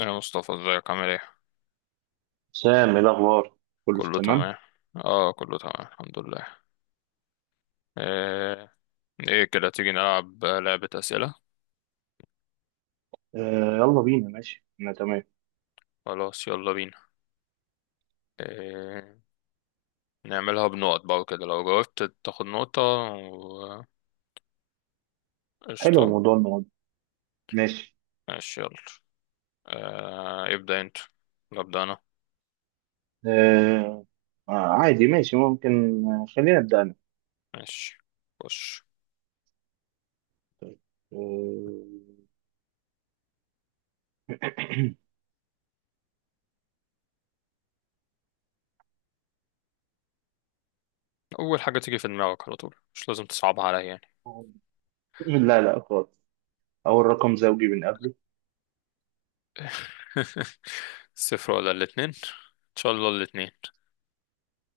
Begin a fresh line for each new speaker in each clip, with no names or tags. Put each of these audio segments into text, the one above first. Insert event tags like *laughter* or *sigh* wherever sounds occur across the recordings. يا مصطفى، ازيك؟ عامل ايه؟
سام، ايه الاخبار؟ كله في
كله
تمام.
تمام. اه، كله تمام الحمد لله. ايه, ايه كده، تيجي نلعب لعبة أسئلة؟
آه، يلا بينا، ماشي، انا تمام.
خلاص، يلا بينا. إيه؟ نعملها بنقط بقى وكده، لو جاوبت تاخد نقطة
حلو،
قشطة.
موضوع المواد. ماشي.
ماشي، يلا. آه، ابدأ انت ولا أبدأ أنا؟
آه، آه، عادي ماشي ممكن. آه، خلينا نبدا انا.
ماشي، خش. أول حاجة تيجي في دماغك على طول، مش لازم تصعبها عليا يعني.
آه. *clears throat* لا لا خالص. اول رقم زوجي بنقابله.
*laughs* صفر ولا الاتنين؟ إن شاء الله الاتنين.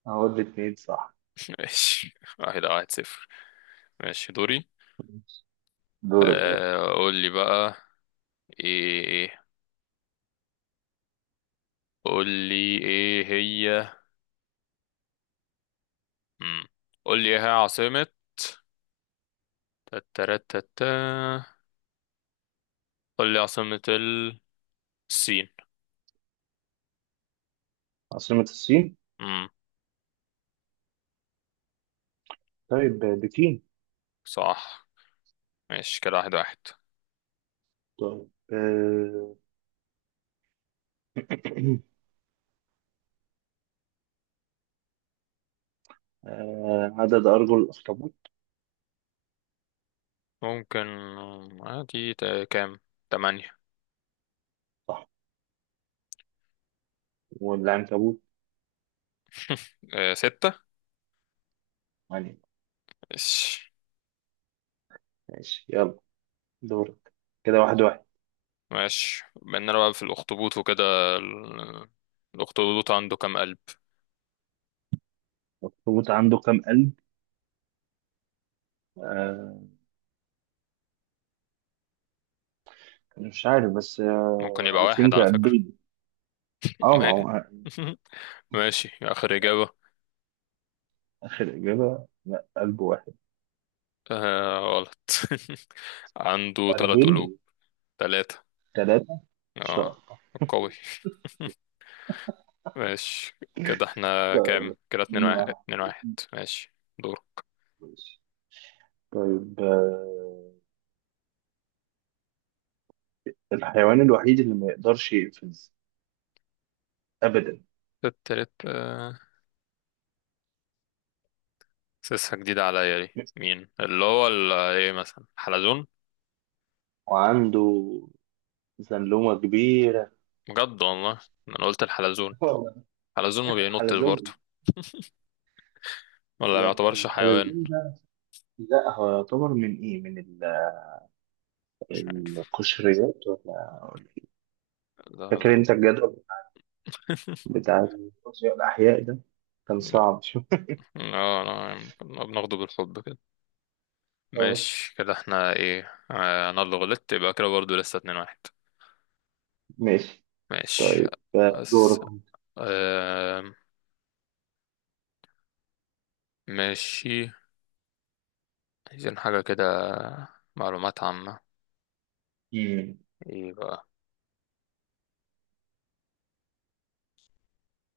اهو الاتنين، صح.
*laughs* ماشي، واحد واحد صفر. ماشي، دوري.
دورك أهو.
آه، قول لي بقى. ايه، قول لي ايه هي. مم. قول لي ايه هي عاصمة تترتتا، قول لي عاصمة الصين.
عاصمة الصين؟
امم
طيب، بكين.
صح. ماشي كده، 1-1.
طيب، *clears throat* عدد ارجل الاخطبوط؟
ممكن، عادي، كام؟ تمانية.
صح. والعنكبوت؟
ستة.
يعني.
ماشي.
ماشي يلا. دورك. كده 1-1.
ماشي بيننا بقى في الأخطبوط وكده. ال- الأخطبوط عنده كام قلب؟
الأخطبوط عنده كام قلب؟ آه مش عارف بس.
ممكن يبقى
اي
واحد
ثينك
على فكرة.
قلبين. اه، ما
*laughs*
هو.
ماشي، آخر إجابة.
آخر إجابة، لا، قلب واحد.
آه، غلط. *laughs* عنده تلات قلوب.
قلبين.
تلاتة.
ثلاثة.
اه،
شهر.
قوي. *laughs* ماشي كده، احنا
طيب.
كام كده؟ اتنين
اتنين
واحد،
واحد
اتنين واحد. ماشي، دورك.
ماشي. طيب، الحيوان الوحيد اللي ما يقدرش يقفز أبدا.
التالت. سيسها جديدة عليا دي، مين اللي هو ال- ايه مثلا حلزون؟
وعنده زنلومة كبيرة.
بجد والله، انا قلت الحلزون. حلزون ما
*laughs*
بينطش برضه؟
حلزون.
ولا ما
لا.
يعتبرش حيوان؟
الحلزون ده. لا، هو يعتبر من ايه، من
مش عارف.
القشريات.
لا
فاكر
لا.
انت
*laughs*
الجدول بتاع الفيزياء الأحياء ده، كان صعب شوية.
لا لا. لا، بناخده بالحب كده.
اه،
ماشي كده احنا ايه، انا اللي غلطت، يبقى كده برضه لسه 2-1.
ماشي.
ماشي.
طيب،
أس...
دورك.
آه... ماشي، عايزين حاجة كده، معلومات عامة.
مم.
ايه بقى،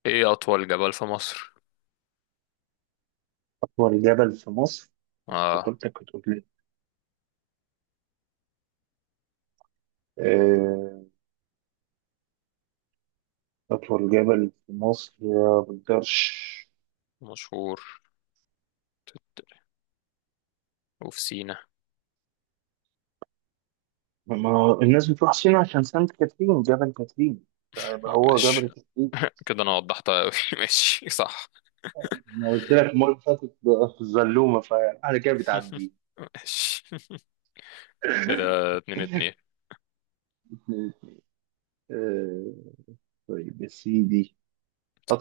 ايه أطول جبل في مصر؟
أطول جبل في مصر؟
اه،
فكرتك بتقول لي. آه، أطول جبل في مصر يا بالدرش.
مشهور. تت- وفي سينا.
ما هو الناس بتروح سينا عشان سانت كاترين، جبل كاترين، فيبقى هو جبل
ماشي.
كاترين.
*laughs* كده انا وضحتها اوي. *laughs* ماشي، صح.
أنا قلت لك المرة اللي فاتت بقى في الزلومة، فعلى كده
*laughs*
بتعديه.
ماشي كده، 2-2.
آه، طيب يا سيدي،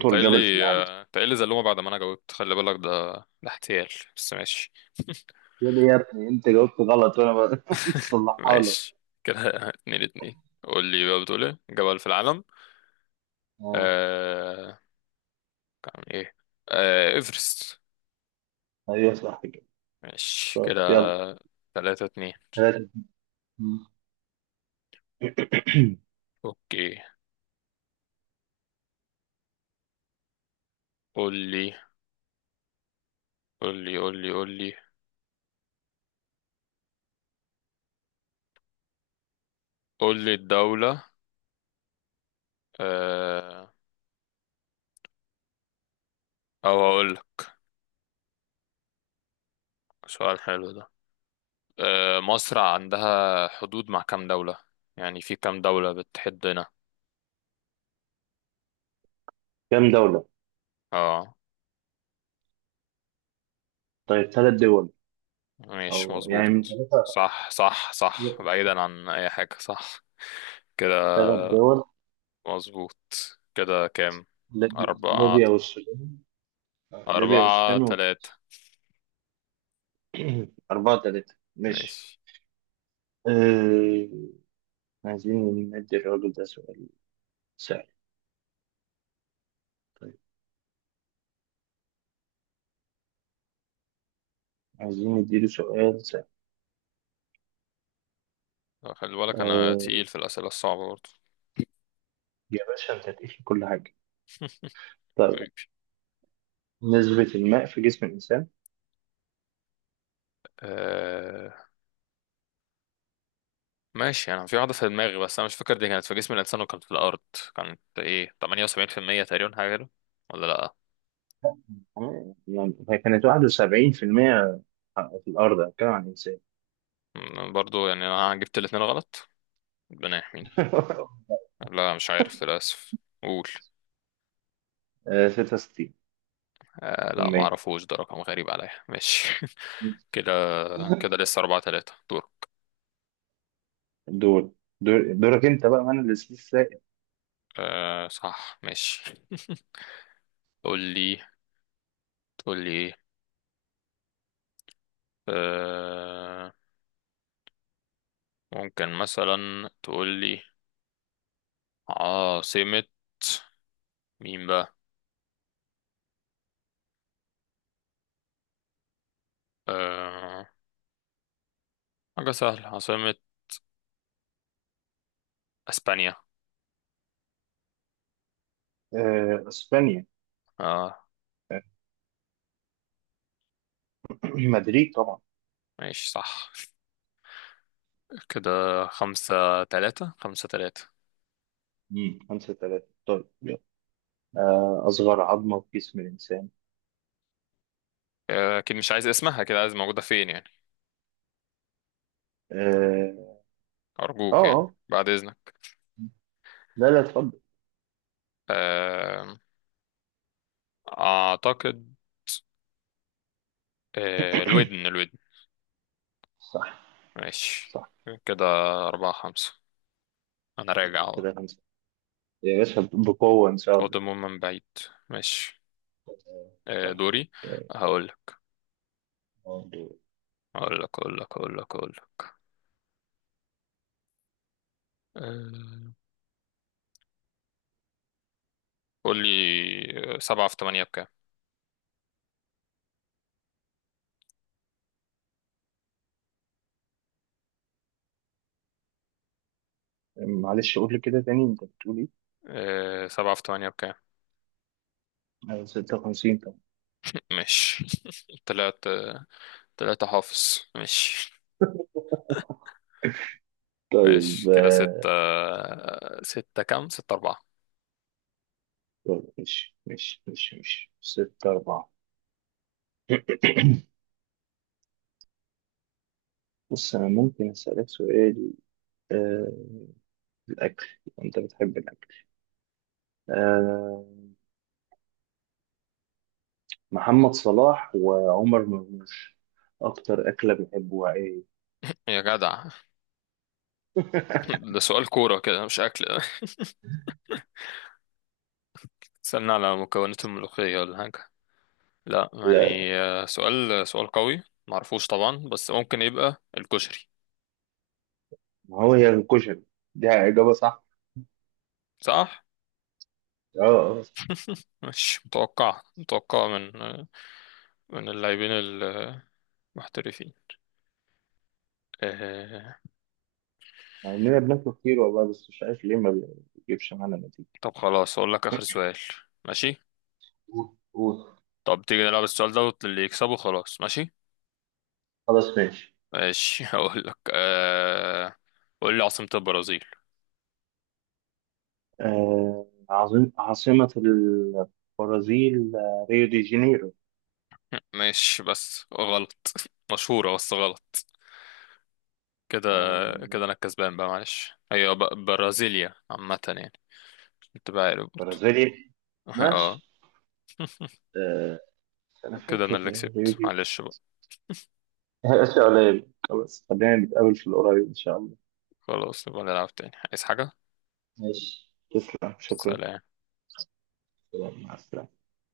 انت قايل
جبل في
لي،
العالم؟
انت قايل لي زلومة بعد ما انا جاوبت، خلي بالك ده احتيال. بس ماشي.
يا ابني، يا ابني، أنت جاوبت غلط وأنا بصلحها. *laughs*
ماشي كده. *laughs* 2-2. قول لي بقى، بتقول ايه جبل في العالم؟
اه،
آه... كان ايه؟ ايفرست.
ايوه، صح كده.
ماشي
طيب
كده،
يلا.
3-2.
ثلاثة.
اوكي. قول لي قول لي قول لي قول لي قول لي الدولة. آه... او هقول لك، سؤال حلو ده. مصر عندها حدود مع كام دولة، يعني في كام دولة بتحدنا؟
كم دولة؟
اه.
طيب، ثلاث دول.
ماشي،
أو يعني من
مظبوط،
ثلاثة.
صح صح صح، بعيدا عن اي حاجة، صح كده.
ثلاث دول.
مظبوط. كده كام؟ أربعة.
ليبيا والسودان. ليبيا
أربعة
والسودان
تلاتة
وتونس. *clears throat* 4-3، ماشي.
ماشي.
آه، عايزين ندي الراجل ده سؤال سهل. طيب، عايزين نديله سؤال سهل.
خلي بالك أنا
آه،
تقيل في الأسئلة الصعبة برضه.
يا باشا، أنت تقيس في كل حاجة. طيب،
حبيبي.
نسبة الماء في جسم الإنسان؟
آه... ماشي، أنا في واحدة في دماغي بس أنا مش فاكر دي كانت في جسم الإنسان وكانت في الأرض. كانت إيه، 78% تقريبا، حاجة كده، ولا لأ؟
يعني هي كانت 71% في المية في الأرض، أتكلم عن الإنسان.
برضه يعني أنا جبت الاتنين غلط. ربنا يحميني.
*laughs*
لا، مش عارف للأسف. قول.
66%.
آه لا، معرفوش، ده رقم غريب عليا. ماشي. *laughs* كده كده، لسه 4-3. دور.
دول. دورك انت بقى، من السبيس السائل.
آه، صح، ماشي. *laughs* تقول لي، تقول لي ايه؟ آه ممكن مثلا تقول لي عاصمة مين بقى؟ آه حاجة سهلة، عاصمة اسبانيا.
آه، اسبانيا.
اه.
آه *clears throat* مدريد طبعا.
ماشي، صح كده. خمسة تلاتة، خمسة تلاتة.
مم. 5-3، طيب يلا. أصغر عظمة في جسم الإنسان؟
آه، اكيد مش عايز اسمها كده، عايز موجودة فين يعني.
آه، آه،
ارجوك يعني،
آه.
بعد اذنك.
لا، لا، اتفضل.
آه اعتقد، الودن، الودن.
صح،
ماشي
صح.
كده، 4-5. أنا راجع أهو،
كده خمسة. يا باشا، بقوة إن شاء الله.
قادم من بعيد. ماشي. آه،
طيب.
دوري.
آه،
هقول لك
برضو-
هقول لك هقول لك هقول لك هقول لك. آه، قول لي، 7 × 8 بكام؟
معلش، قول لي كده تاني، أنت بتقول إيه؟
سبعة في تمانية بكام؟
56 طبعا.
ماشي. *laughs* تلاتة. تلاتة حافظ، ماشي.
طيب،
ماشي كده، ستة. ستة كام، 6-4.
طيب، ماشي ماشي ماشي ماشي، 6-4. بص، أنا ممكن أسألك سؤال. آه الأكل. أنت بتحب الأكل؟ آه. محمد صلاح وعمر مرموش، أكتر أكلة بيحبوها إيه؟
يا جدع. *laughs*
*laughs*
ده سؤال كورة كده، مش أكل. *laughs* استنى على مكونات الملوخية ولا حاجة؟ لا
لا،
يعني، سؤال سؤال قوي، معرفوش طبعا، بس ممكن يبقى الكشري.
ما هو هي الكشري دي إجابة صح.
صح.
آه، آه.
مش متوقع، متوقع من اللاعبين المحترفين. آه...
مع إننا بناكله كتير والله، بس مش عارف ليه ما بيجيبش معانا نتيجة.
طب خلاص، اقول لك اخر سؤال. ماشي.
قول، قول.
طب تيجي نلعب السؤال ده واللي يكسبه خلاص، ماشي.
خلاص ماشي.
ماشي. *laughs* هقول لك. قول لي عاصمة البرازيل.
عظيم. عاصمة البرازيل؟ ريو دي جانيرو.
ماشي بس غلط. *laughs* مشهورة بس غلط. كده. كده
آه
انا الكسبان بقى، معلش، هي برازيليا، عامة يعني، انت بقى عارف برضه.
برازيليا.
*laughs*
ماشي،
اه.
أنا
كده انا
فاكر
اللي
يعني هي
كسبت،
دي.
معلش بقى.
هي أشياء قليلة، خلاص خلينا نتقابل في القريب إن شاء الله.
خلاص، نبقى نلعب تاني، عايز حاجة.
ماشي، تسلم، شكرا.
سلام.
سلام. مع السلامة.